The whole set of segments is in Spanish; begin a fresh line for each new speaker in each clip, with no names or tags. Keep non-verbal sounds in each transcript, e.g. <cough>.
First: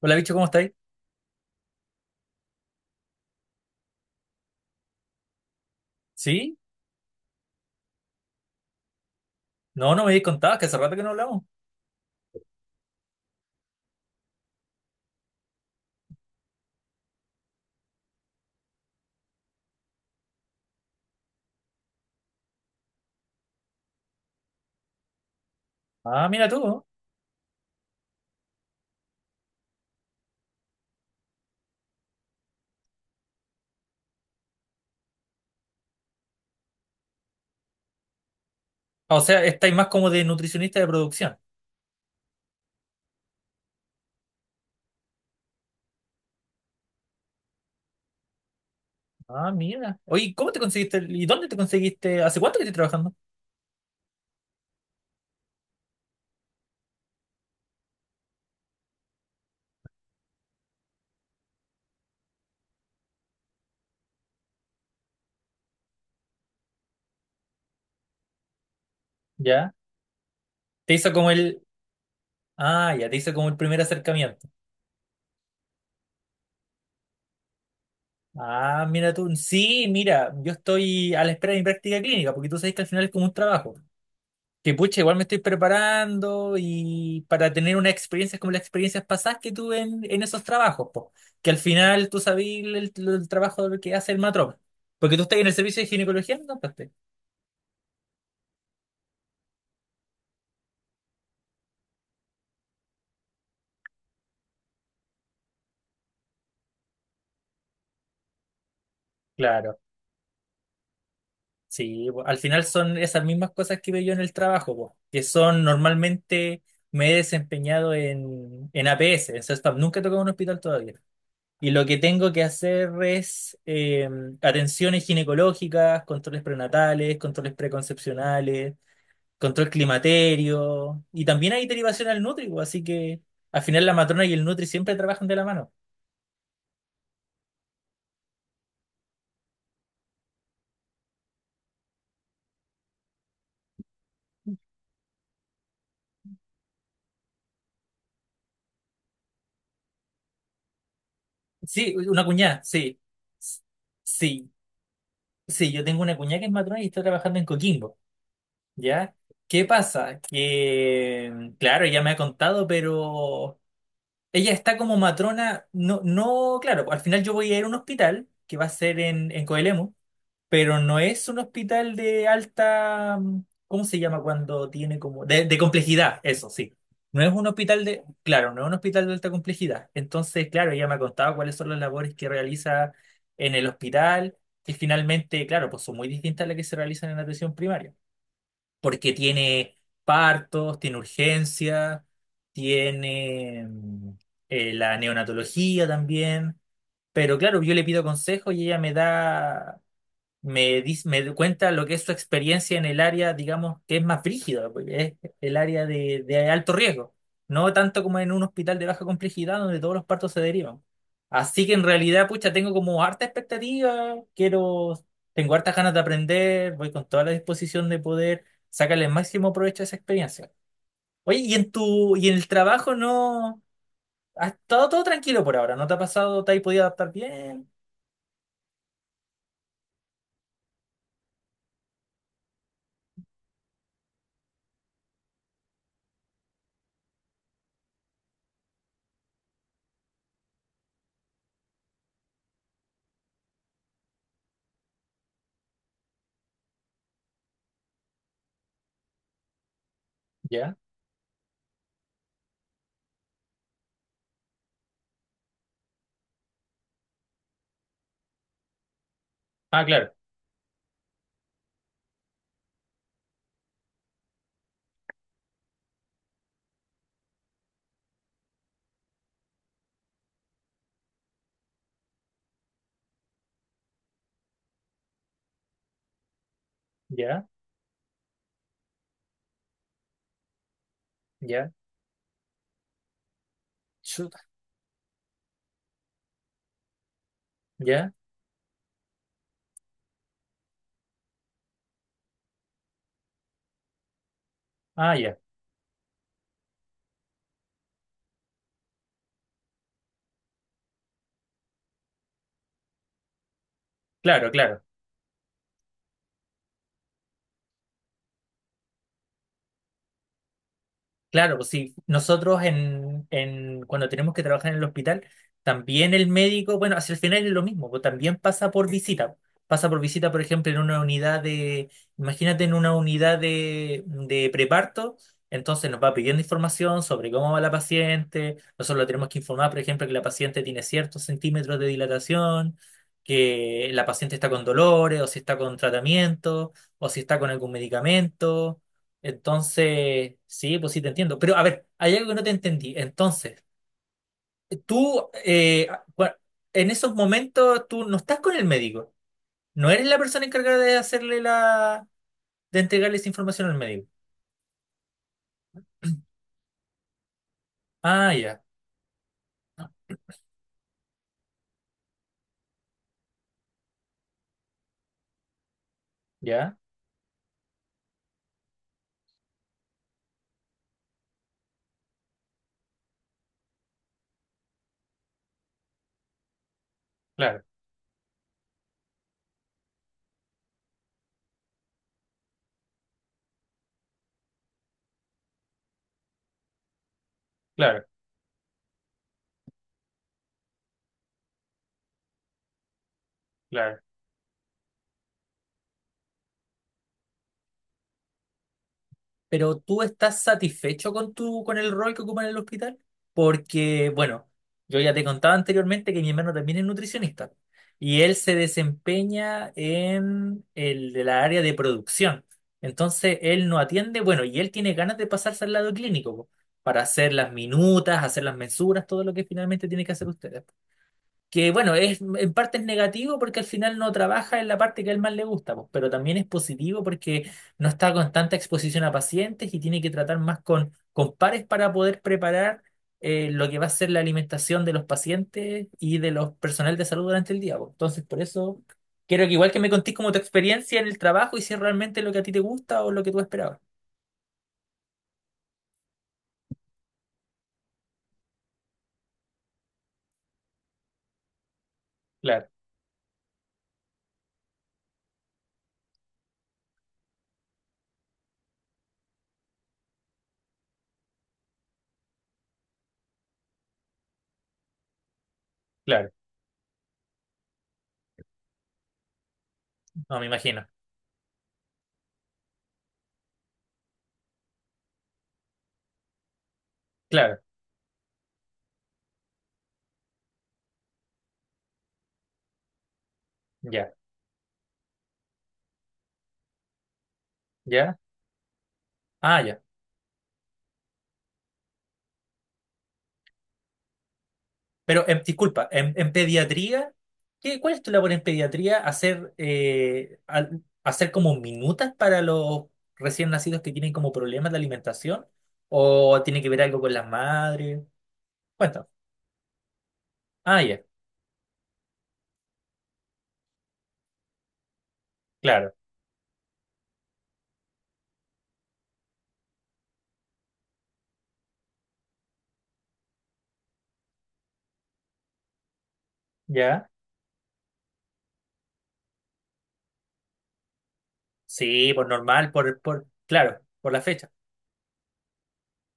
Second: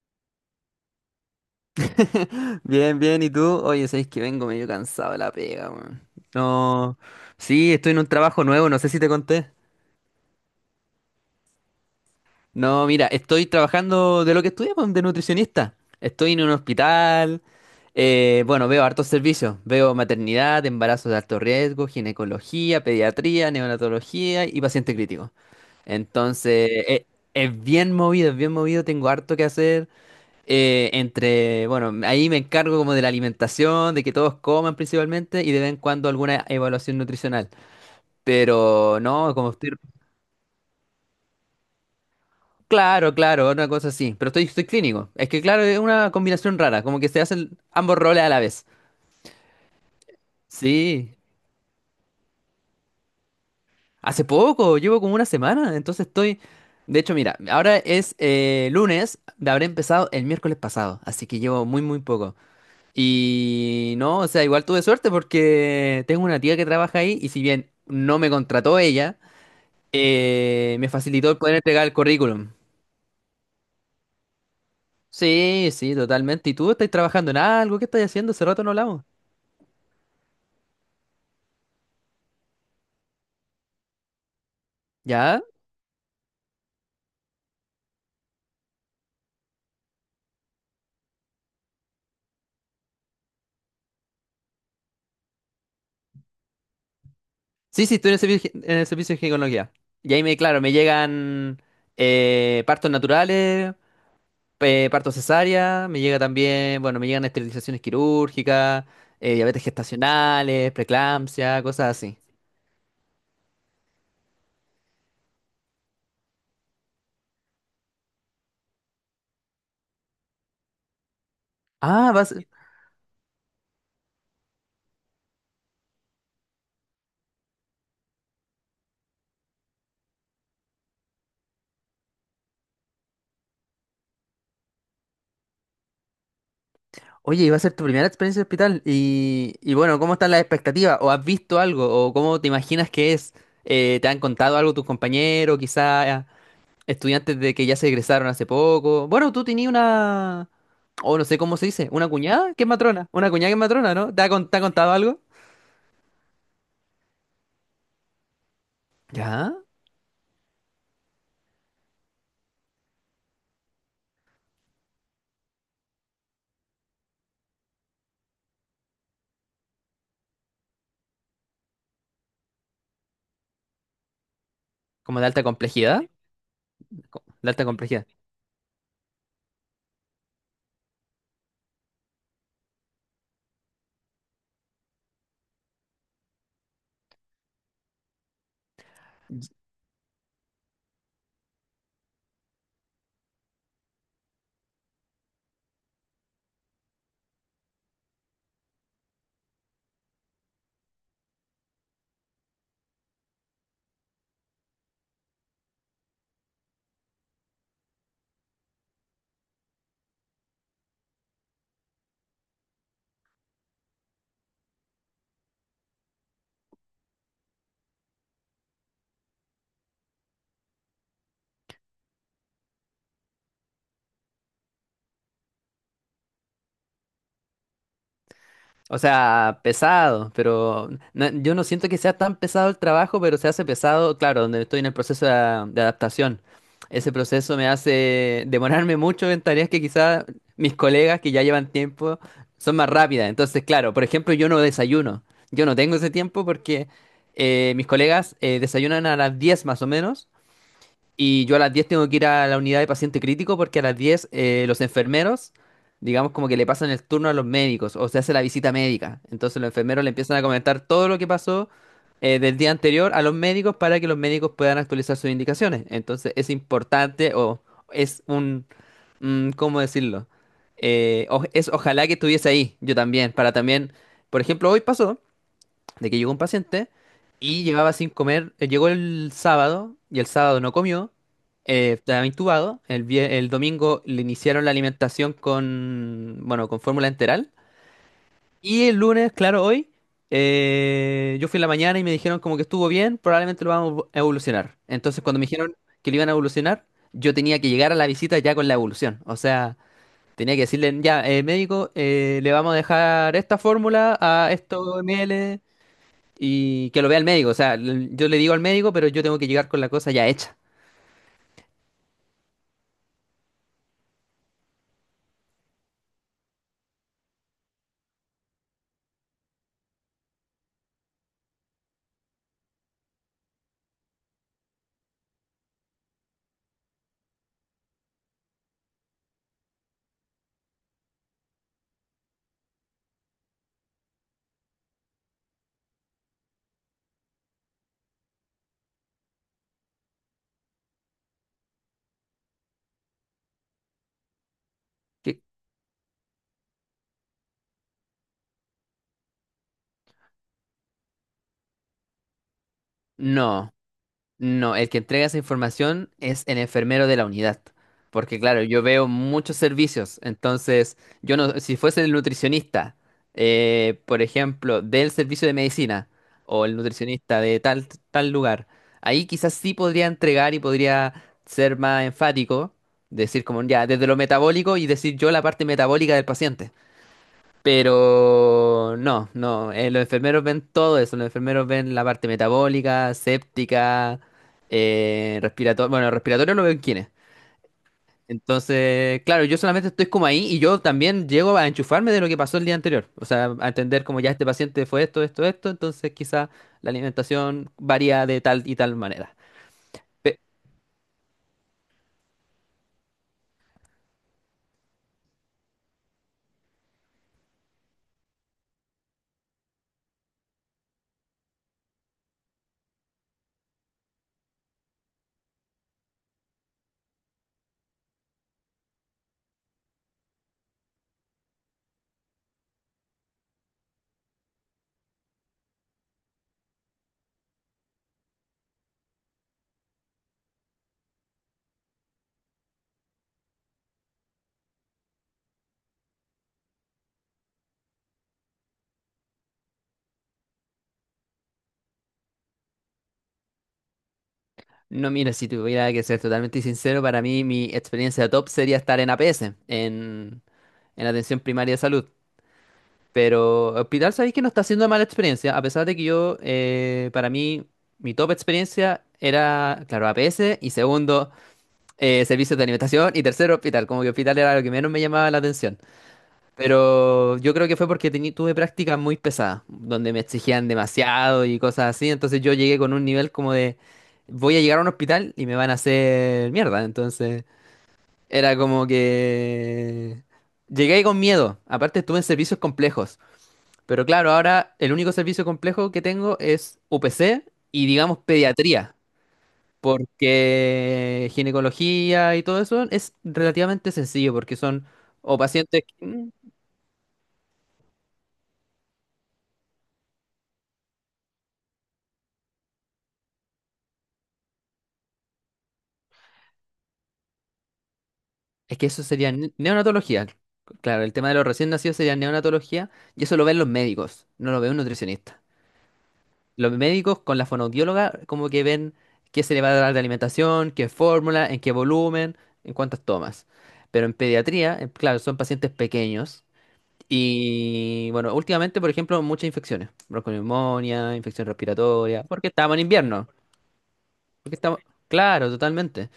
Hola, bicho, ¿cómo estáis?
Bien, bien, ¿y tú? Oye, sabes que vengo medio cansado de la pega, weón.
¿Sí?
No, sí, estoy en un trabajo nuevo, no sé si te conté.
No, no me habéis contado, que hace rato que no hablamos.
No, mira, estoy trabajando de lo que estudié, pues, de nutricionista. Estoy en un hospital, bueno, veo hartos servicios. Veo maternidad, embarazos de alto riesgo, ginecología, pediatría, neonatología y paciente crítico.
Ah, mira tú.
Entonces,
¿No?
es bien movido, tengo harto que hacer. Bueno, ahí me encargo como de la alimentación, de que todos coman principalmente y de vez en cuando alguna evaluación nutricional. Pero
Ah, o
no,
sea,
como estoy.
estáis más como de nutricionista de producción.
Claro, claro, una cosa así. Pero estoy clínico. Es que claro, es una combinación rara, como que se hacen ambos roles a la vez.
Ah, mira. Oye, ¿cómo te conseguiste?
Sí,
¿Y dónde te conseguiste? ¿Hace cuánto que estás trabajando?
hace poco, llevo como una semana, entonces estoy. De hecho, mira, ahora es lunes, habré empezado el miércoles pasado, así que llevo muy, muy poco. Y no, o sea, igual tuve suerte porque tengo una tía que trabaja ahí y si bien no me contrató ella,
Ya.
me
Te hizo
facilitó
como
el poder
el...
entregar el currículum.
Ah, ya, te hizo como el primer acercamiento.
Sí, sí, totalmente. ¿Y tú estás trabajando en algo? ¿Qué estás haciendo? Hace rato no
Ah,
hablamos.
mira tú. Sí, mira, yo estoy a la espera de mi práctica clínica, porque tú sabes que al final es como un trabajo. Que pucha, igual me estoy
¿Ya?
preparando y para tener unas experiencias como las experiencias pasadas que tuve en esos trabajos, po. Que al final tú sabías el trabajo que hace el matrón. Porque tú estás en el servicio de ginecología, ¿no? Pues,
Sí, sí, estoy en el servicio de ginecología. Y ahí me llegan partos naturales, partos cesárea, me llega también, bueno, me llegan esterilizaciones quirúrgicas, diabetes
claro,
gestacionales, preeclampsia, cosas
sí,
así.
po. Al final son esas mismas cosas que veo yo en el trabajo, po. Que son normalmente me he desempeñado en APS, en SESPAM, nunca he tocado un hospital todavía. Y lo que
Ah,
tengo
vas.
que hacer es atenciones ginecológicas, controles prenatales, controles preconcepcionales, control climaterio, y también hay derivación al Nutri, pues, así que al final la matrona y el Nutri siempre trabajan de la mano.
Oye, iba a ser tu primera experiencia en hospital y, bueno, ¿cómo están las expectativas? ¿O has visto algo? ¿O cómo te imaginas que es? ¿Te han contado algo tus compañeros, quizás estudiantes de que ya se egresaron hace poco? Bueno, tú tenías una, o no sé cómo se dice,
Sí,
una
una
cuñada
cuñada,
que es
sí.
matrona, una cuñada que es matrona, ¿no? ¿Te ha, con-
Sí,
te ha contado algo?
sí, yo tengo una cuñada que es matrona y está trabajando en Coquimbo, ¿ya?
¿Ya?
¿Qué pasa? Que, claro, ella me ha contado, pero ella está como matrona, no, no, claro, al final yo voy a ir a un hospital que va a ser en Coelemu, pero no es un hospital de alta, mm, ¿cómo se llama cuando tiene
¿Como
como,
de alta
de
complejidad?
complejidad, eso sí. No es un
¿De alta
hospital de,
complejidad?
claro, no es un hospital de alta complejidad. Entonces, claro, ella me ha contado cuáles son las labores que realiza en el hospital, que finalmente, claro, pues son muy distintas a las que se realizan en la atención primaria, porque tiene partos, tiene urgencia, tiene mm, la neonatología también. Pero claro, yo le pido consejo y ella me da me, me cuenta lo que es su experiencia en el área, digamos, que es más brígida, porque es el área de alto riesgo, no tanto como en un hospital de baja complejidad donde todos los partos se derivan. Así que en realidad, pucha, tengo como harta expectativa, quiero, tengo hartas ganas de aprender, voy con toda la disposición de poder sacarle el máximo provecho a esa experiencia. Oye, y en tu, y en el trabajo no, ha estado todo tranquilo por ahora, ¿no te ha pasado, te has podido adaptar bien?
O sea, pesado, pero yo no siento que sea tan pesado el trabajo, pero se hace pesado, claro, donde estoy en el proceso de adaptación. Ese proceso me hace demorarme mucho en tareas que quizás mis colegas que ya llevan tiempo son más rápidas. Entonces, claro, por ejemplo, yo no desayuno. Yo no tengo ese tiempo porque mis colegas desayunan a las 10 más o menos.
Ya.
Y yo a las 10 tengo que ir a la unidad de paciente crítico porque a las 10 los enfermeros, digamos, como que le pasan el turno a los médicos o se hace la visita médica. Entonces los
Ah,
enfermeros le
claro.
empiezan a comentar todo lo que pasó del día anterior a los médicos para que los médicos puedan actualizar sus indicaciones. Entonces es importante o es un, ¿cómo decirlo? Es ojalá que estuviese ahí yo también, para también, por ejemplo, hoy pasó de que llegó un paciente
Ya,
y llevaba sin comer, llegó el sábado y el sábado no comió,
ya.
estaba intubado, el domingo le
Chuta.
iniciaron la alimentación con, bueno, con fórmula enteral
Ya.
y el lunes, claro, hoy, yo fui en la mañana y me dijeron como que estuvo bien, probablemente lo vamos a evolucionar.
Ah,
Entonces
ya,
cuando me dijeron que lo iban a evolucionar, yo tenía que llegar a la visita ya con la evolución, o sea. Tenía que decirle, ya, médico, le vamos a dejar esta fórmula a
claro, claro.
estos ml y que lo vea el médico. O sea, yo le digo al médico, pero yo tengo que llegar con la cosa ya hecha.
Claro, pues sí, nosotros cuando tenemos que trabajar en el hospital, también el médico, bueno, hacia el final es lo mismo, pues también pasa por visita. Pasa por visita, por ejemplo, en una unidad de, imagínate en una unidad de preparto, entonces nos va pidiendo información sobre cómo va la paciente, nosotros le tenemos que informar, por ejemplo, que la paciente tiene ciertos centímetros de dilatación, que la paciente está con dolores, o si está con tratamiento, o si está con algún medicamento. Entonces, sí, pues sí te entiendo. Pero a ver, hay algo que no te entendí. Entonces, tú,
Que-
en esos momentos, tú no estás con el médico. No eres la persona encargada de hacerle la, de entregarle esa información
No,
al médico.
no, el que entrega esa información es el enfermero de la unidad.
Ah,
Porque claro,
ya,
yo veo muchos servicios, entonces yo no, si fuese el nutricionista, por ejemplo, del servicio de medicina o el
ya,
nutricionista de tal, tal lugar, ahí quizás sí podría entregar y podría ser más enfático, decir como ya, desde lo metabólico y decir yo la parte metabólica del paciente.
claro,
Pero no, no, los enfermeros ven todo eso, los enfermeros ven la parte metabólica, séptica, respiratoria, bueno, respiratorio lo ven quiénes.
claro,
Entonces, claro, yo solamente estoy como ahí y yo también llego a enchufarme de lo que pasó el día anterior, o sea, a
claro.
entender como ya este paciente fue esto, esto, esto, entonces quizá la alimentación varía de tal y tal manera.
¿Pero tú
Pe-
estás satisfecho con tu, con el rol que ocupa en el hospital? Porque, bueno, yo ya te contaba anteriormente que mi hermano también es nutricionista y él se desempeña en el de la área de producción. Entonces, él no atiende, bueno, y él tiene ganas de pasarse al lado clínico po, para hacer las minutas, hacer las mensuras, todo lo que finalmente tiene que hacer usted. Que bueno, es en parte es negativo porque al final no trabaja en la parte que a él más le gusta, pues, pero también es positivo porque no está con tanta exposición a pacientes y tiene que tratar más con pares para poder preparar lo que va a ser la alimentación de los pacientes y de los personal de salud durante el día, pues. Entonces, por eso quiero que igual que me contés como tu experiencia en el trabajo y si es realmente lo que a ti te gusta o lo que tú esperabas.
No, mira, si tuviera que ser totalmente sincero, para mí mi experiencia top sería estar en APS, en Atención Primaria de Salud.
Claro,
Pero Hospital, sabéis que no está siendo mala experiencia, a pesar de que yo, para mí, mi top experiencia era, claro, APS, y segundo, servicios de alimentación, y tercero, Hospital. Como que Hospital era lo que menos me llamaba la atención.
claro,
Pero yo creo que fue porque tuve prácticas muy pesadas, donde me
no me
exigían
imagino.
demasiado y cosas así, entonces yo llegué con un nivel como de, voy a llegar a un hospital y me van a hacer mierda, entonces
Claro,
era como que. Llegué con miedo, aparte estuve en servicios complejos. Pero
ya,
claro, ahora el único servicio complejo que tengo es UPC y
ya.
digamos pediatría,
Ah, ya.
porque ginecología y todo eso es relativamente sencillo, porque son
Pero,
o pacientes,
disculpa, en, en pediatría, ¿qué, cuál es tu labor en pediatría? ¿Hacer, hacer como minutas para los recién nacidos que tienen como problemas de alimentación? ¿O tiene que ver algo con las madres?
es que eso
Cuéntame.
sería neonatología.
Ah, ya,
Claro, el tema de los recién nacidos sería neonatología y eso lo ven los médicos, no lo ve un nutricionista.
claro.
Los médicos con la fonoaudióloga como que ven qué se le va a dar de alimentación, qué fórmula, en qué volumen, en cuántas tomas. Pero en pediatría, claro, son pacientes pequeños.
¿Ya?
Y bueno, últimamente, por ejemplo, muchas infecciones, bronconeumonía, infección
Sí,
respiratoria,
por
porque
normal,
estamos en
por,
invierno,
claro, por la fecha.
porque estamos, claro, totalmente.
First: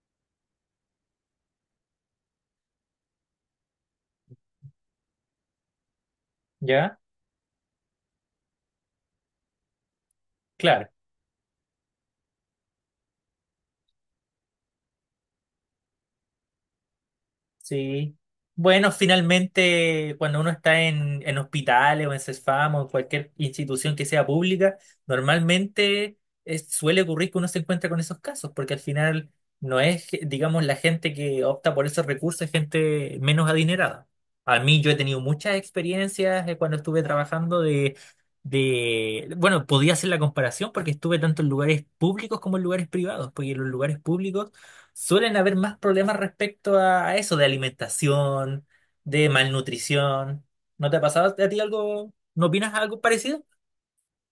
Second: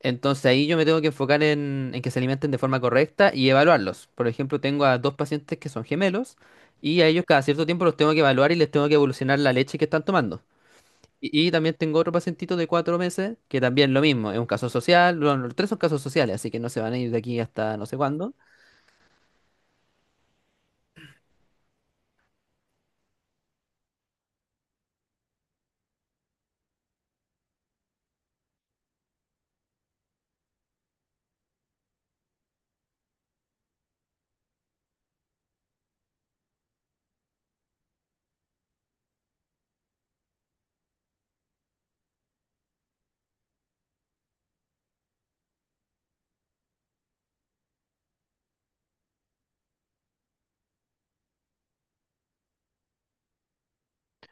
Entonces ahí yo me tengo que enfocar en que se alimenten de forma correcta y evaluarlos. Por ejemplo, tengo a dos pacientes que son gemelos
¿Ya?
y a ellos cada cierto tiempo los tengo que evaluar y les tengo que evolucionar la leche que están tomando.
Claro.
Y también tengo otro pacientito de 4 meses que también lo mismo, es un caso social, bueno, los tres son casos sociales, así que no se van a ir de aquí hasta no sé
Sí.
cuándo.
Bueno, finalmente, cuando uno está en hospitales o en CESFAM o en cualquier institución que sea pública, normalmente suele ocurrir que uno se encuentra con esos casos, porque al final no es, digamos, la gente que opta por esos recursos, es gente menos adinerada. A mí yo he tenido muchas experiencias cuando estuve trabajando de, bueno, podía hacer la comparación porque estuve tanto en lugares públicos como en lugares privados, porque en los lugares públicos suelen haber más problemas respecto a eso, de alimentación, de malnutrición. ¿No te ha pasado a ti algo? ¿No opinas algo parecido?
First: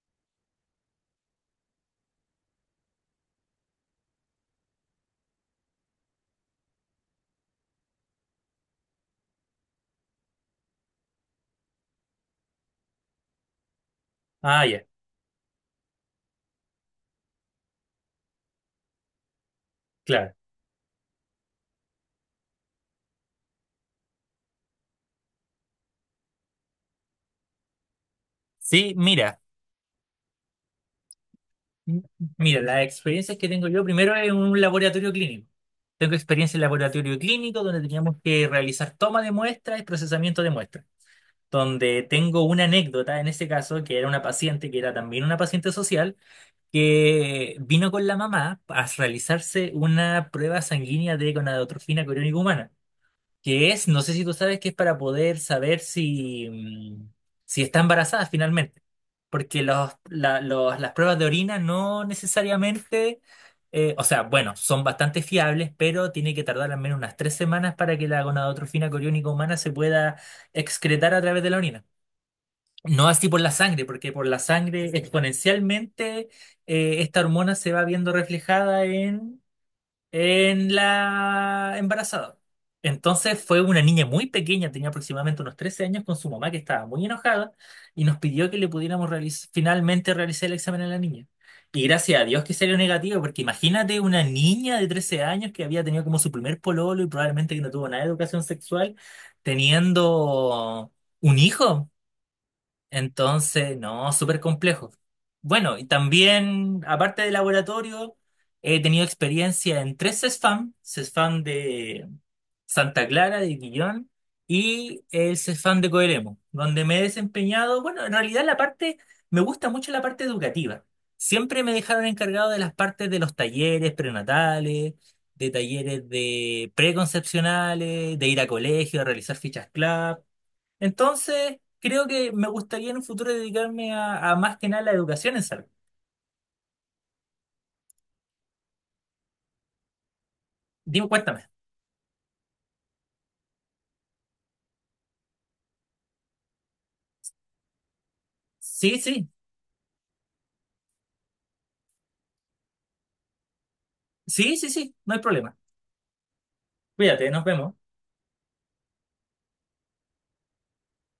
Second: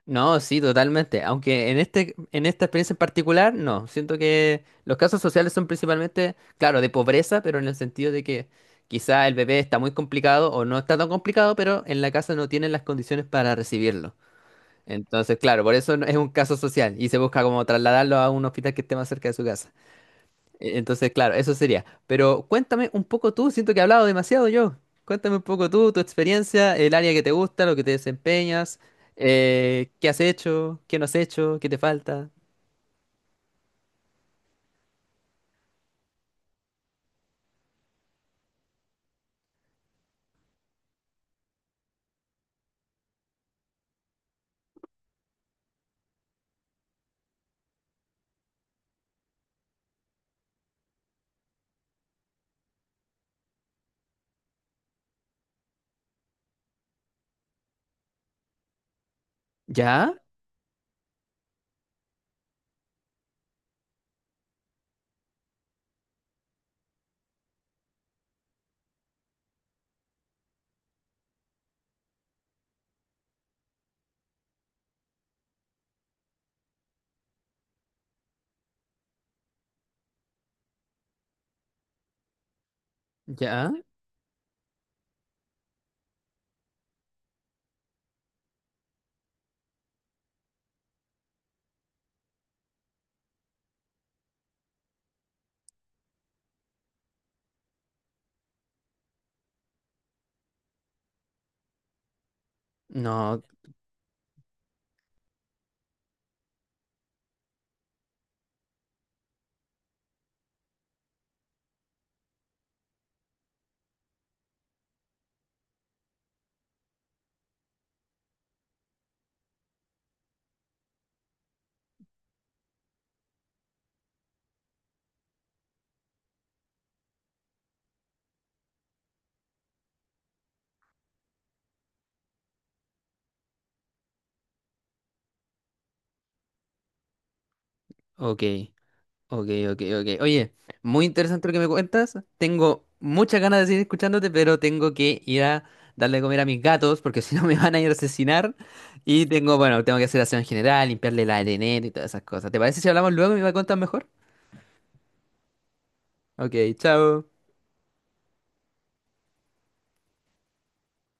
No, sí, totalmente. Aunque en esta experiencia en particular, no. Siento que los casos sociales son principalmente, claro, de pobreza, pero en el sentido de que quizá el bebé está muy complicado o no está tan complicado, pero en la casa no tienen las condiciones para recibirlo.
Ah, ya,
Entonces, claro, por eso es un caso social y se busca como trasladarlo a un hospital que esté más cerca de su casa.
claro.
Entonces, claro, eso sería. Pero cuéntame un poco tú, siento que he hablado demasiado yo. Cuéntame un poco tú, tu experiencia, el área que te gusta, lo que te desempeñas,
Sí, mira,
qué has hecho, qué no has hecho, qué te
m-
falta.
mira, las experiencias que tengo yo, primero en un laboratorio clínico. Tengo experiencia en laboratorio clínico donde teníamos que realizar toma de muestras y procesamiento de muestras, donde tengo una anécdota en ese caso, que era una paciente, que era también una paciente social. Que vino con la mamá a realizarse una prueba sanguínea de gonadotrofina coriónica humana, que es, no sé si tú sabes, que es para poder saber si, mm, si está embarazada finalmente, porque los,
¿Ya?
las pruebas de orina no necesariamente, o sea, bueno, son bastante fiables, pero tiene que tardar al menos unas 3 semanas para que la gonadotrofina coriónica humana se pueda excretar a través de la orina. No así por la sangre, porque por la sangre exponencialmente esta hormona se va viendo reflejada en la embarazada. Entonces fue
¿Ya?
una niña muy pequeña, tenía aproximadamente unos 13 años, con su mamá que estaba muy enojada y nos pidió que le pudiéramos finalmente realizar el examen a la niña. Y gracias a Dios que salió negativo, porque imagínate una niña de 13 años que había tenido como su primer pololo y probablemente que no tuvo nada de educación sexual, teniendo un hijo.
No,
Entonces, no, súper complejo. Bueno, y también, aparte de laboratorio, he tenido experiencia en 3 CESFAM, CESFAM de Santa Clara, de Quillón, y el CESFAM de Coelemo, donde me he desempeñado, bueno, en realidad la parte, me gusta mucho la parte educativa. Siempre me dejaron encargado de las partes de los talleres prenatales, de talleres de preconcepcionales, de ir a colegio, a realizar fichas club. Entonces, creo que me gustaría en un futuro dedicarme a más que nada la educación en salud.
ok, ok, ok, ok. Oye, muy
Dime,
interesante
cuéntame.
lo que me cuentas. Tengo muchas ganas de seguir escuchándote, pero tengo que ir a darle de comer a mis gatos porque <laughs> si no me van a ir a asesinar.
Sí,
Y
sí,
bueno, tengo que hacer aseo en general, limpiarle la arenera y todas esas cosas. ¿Te parece si hablamos luego y me cuentas mejor?
sí, sí, sí, no hay problema.
Ok, chao.
Cuídate, nos vemos.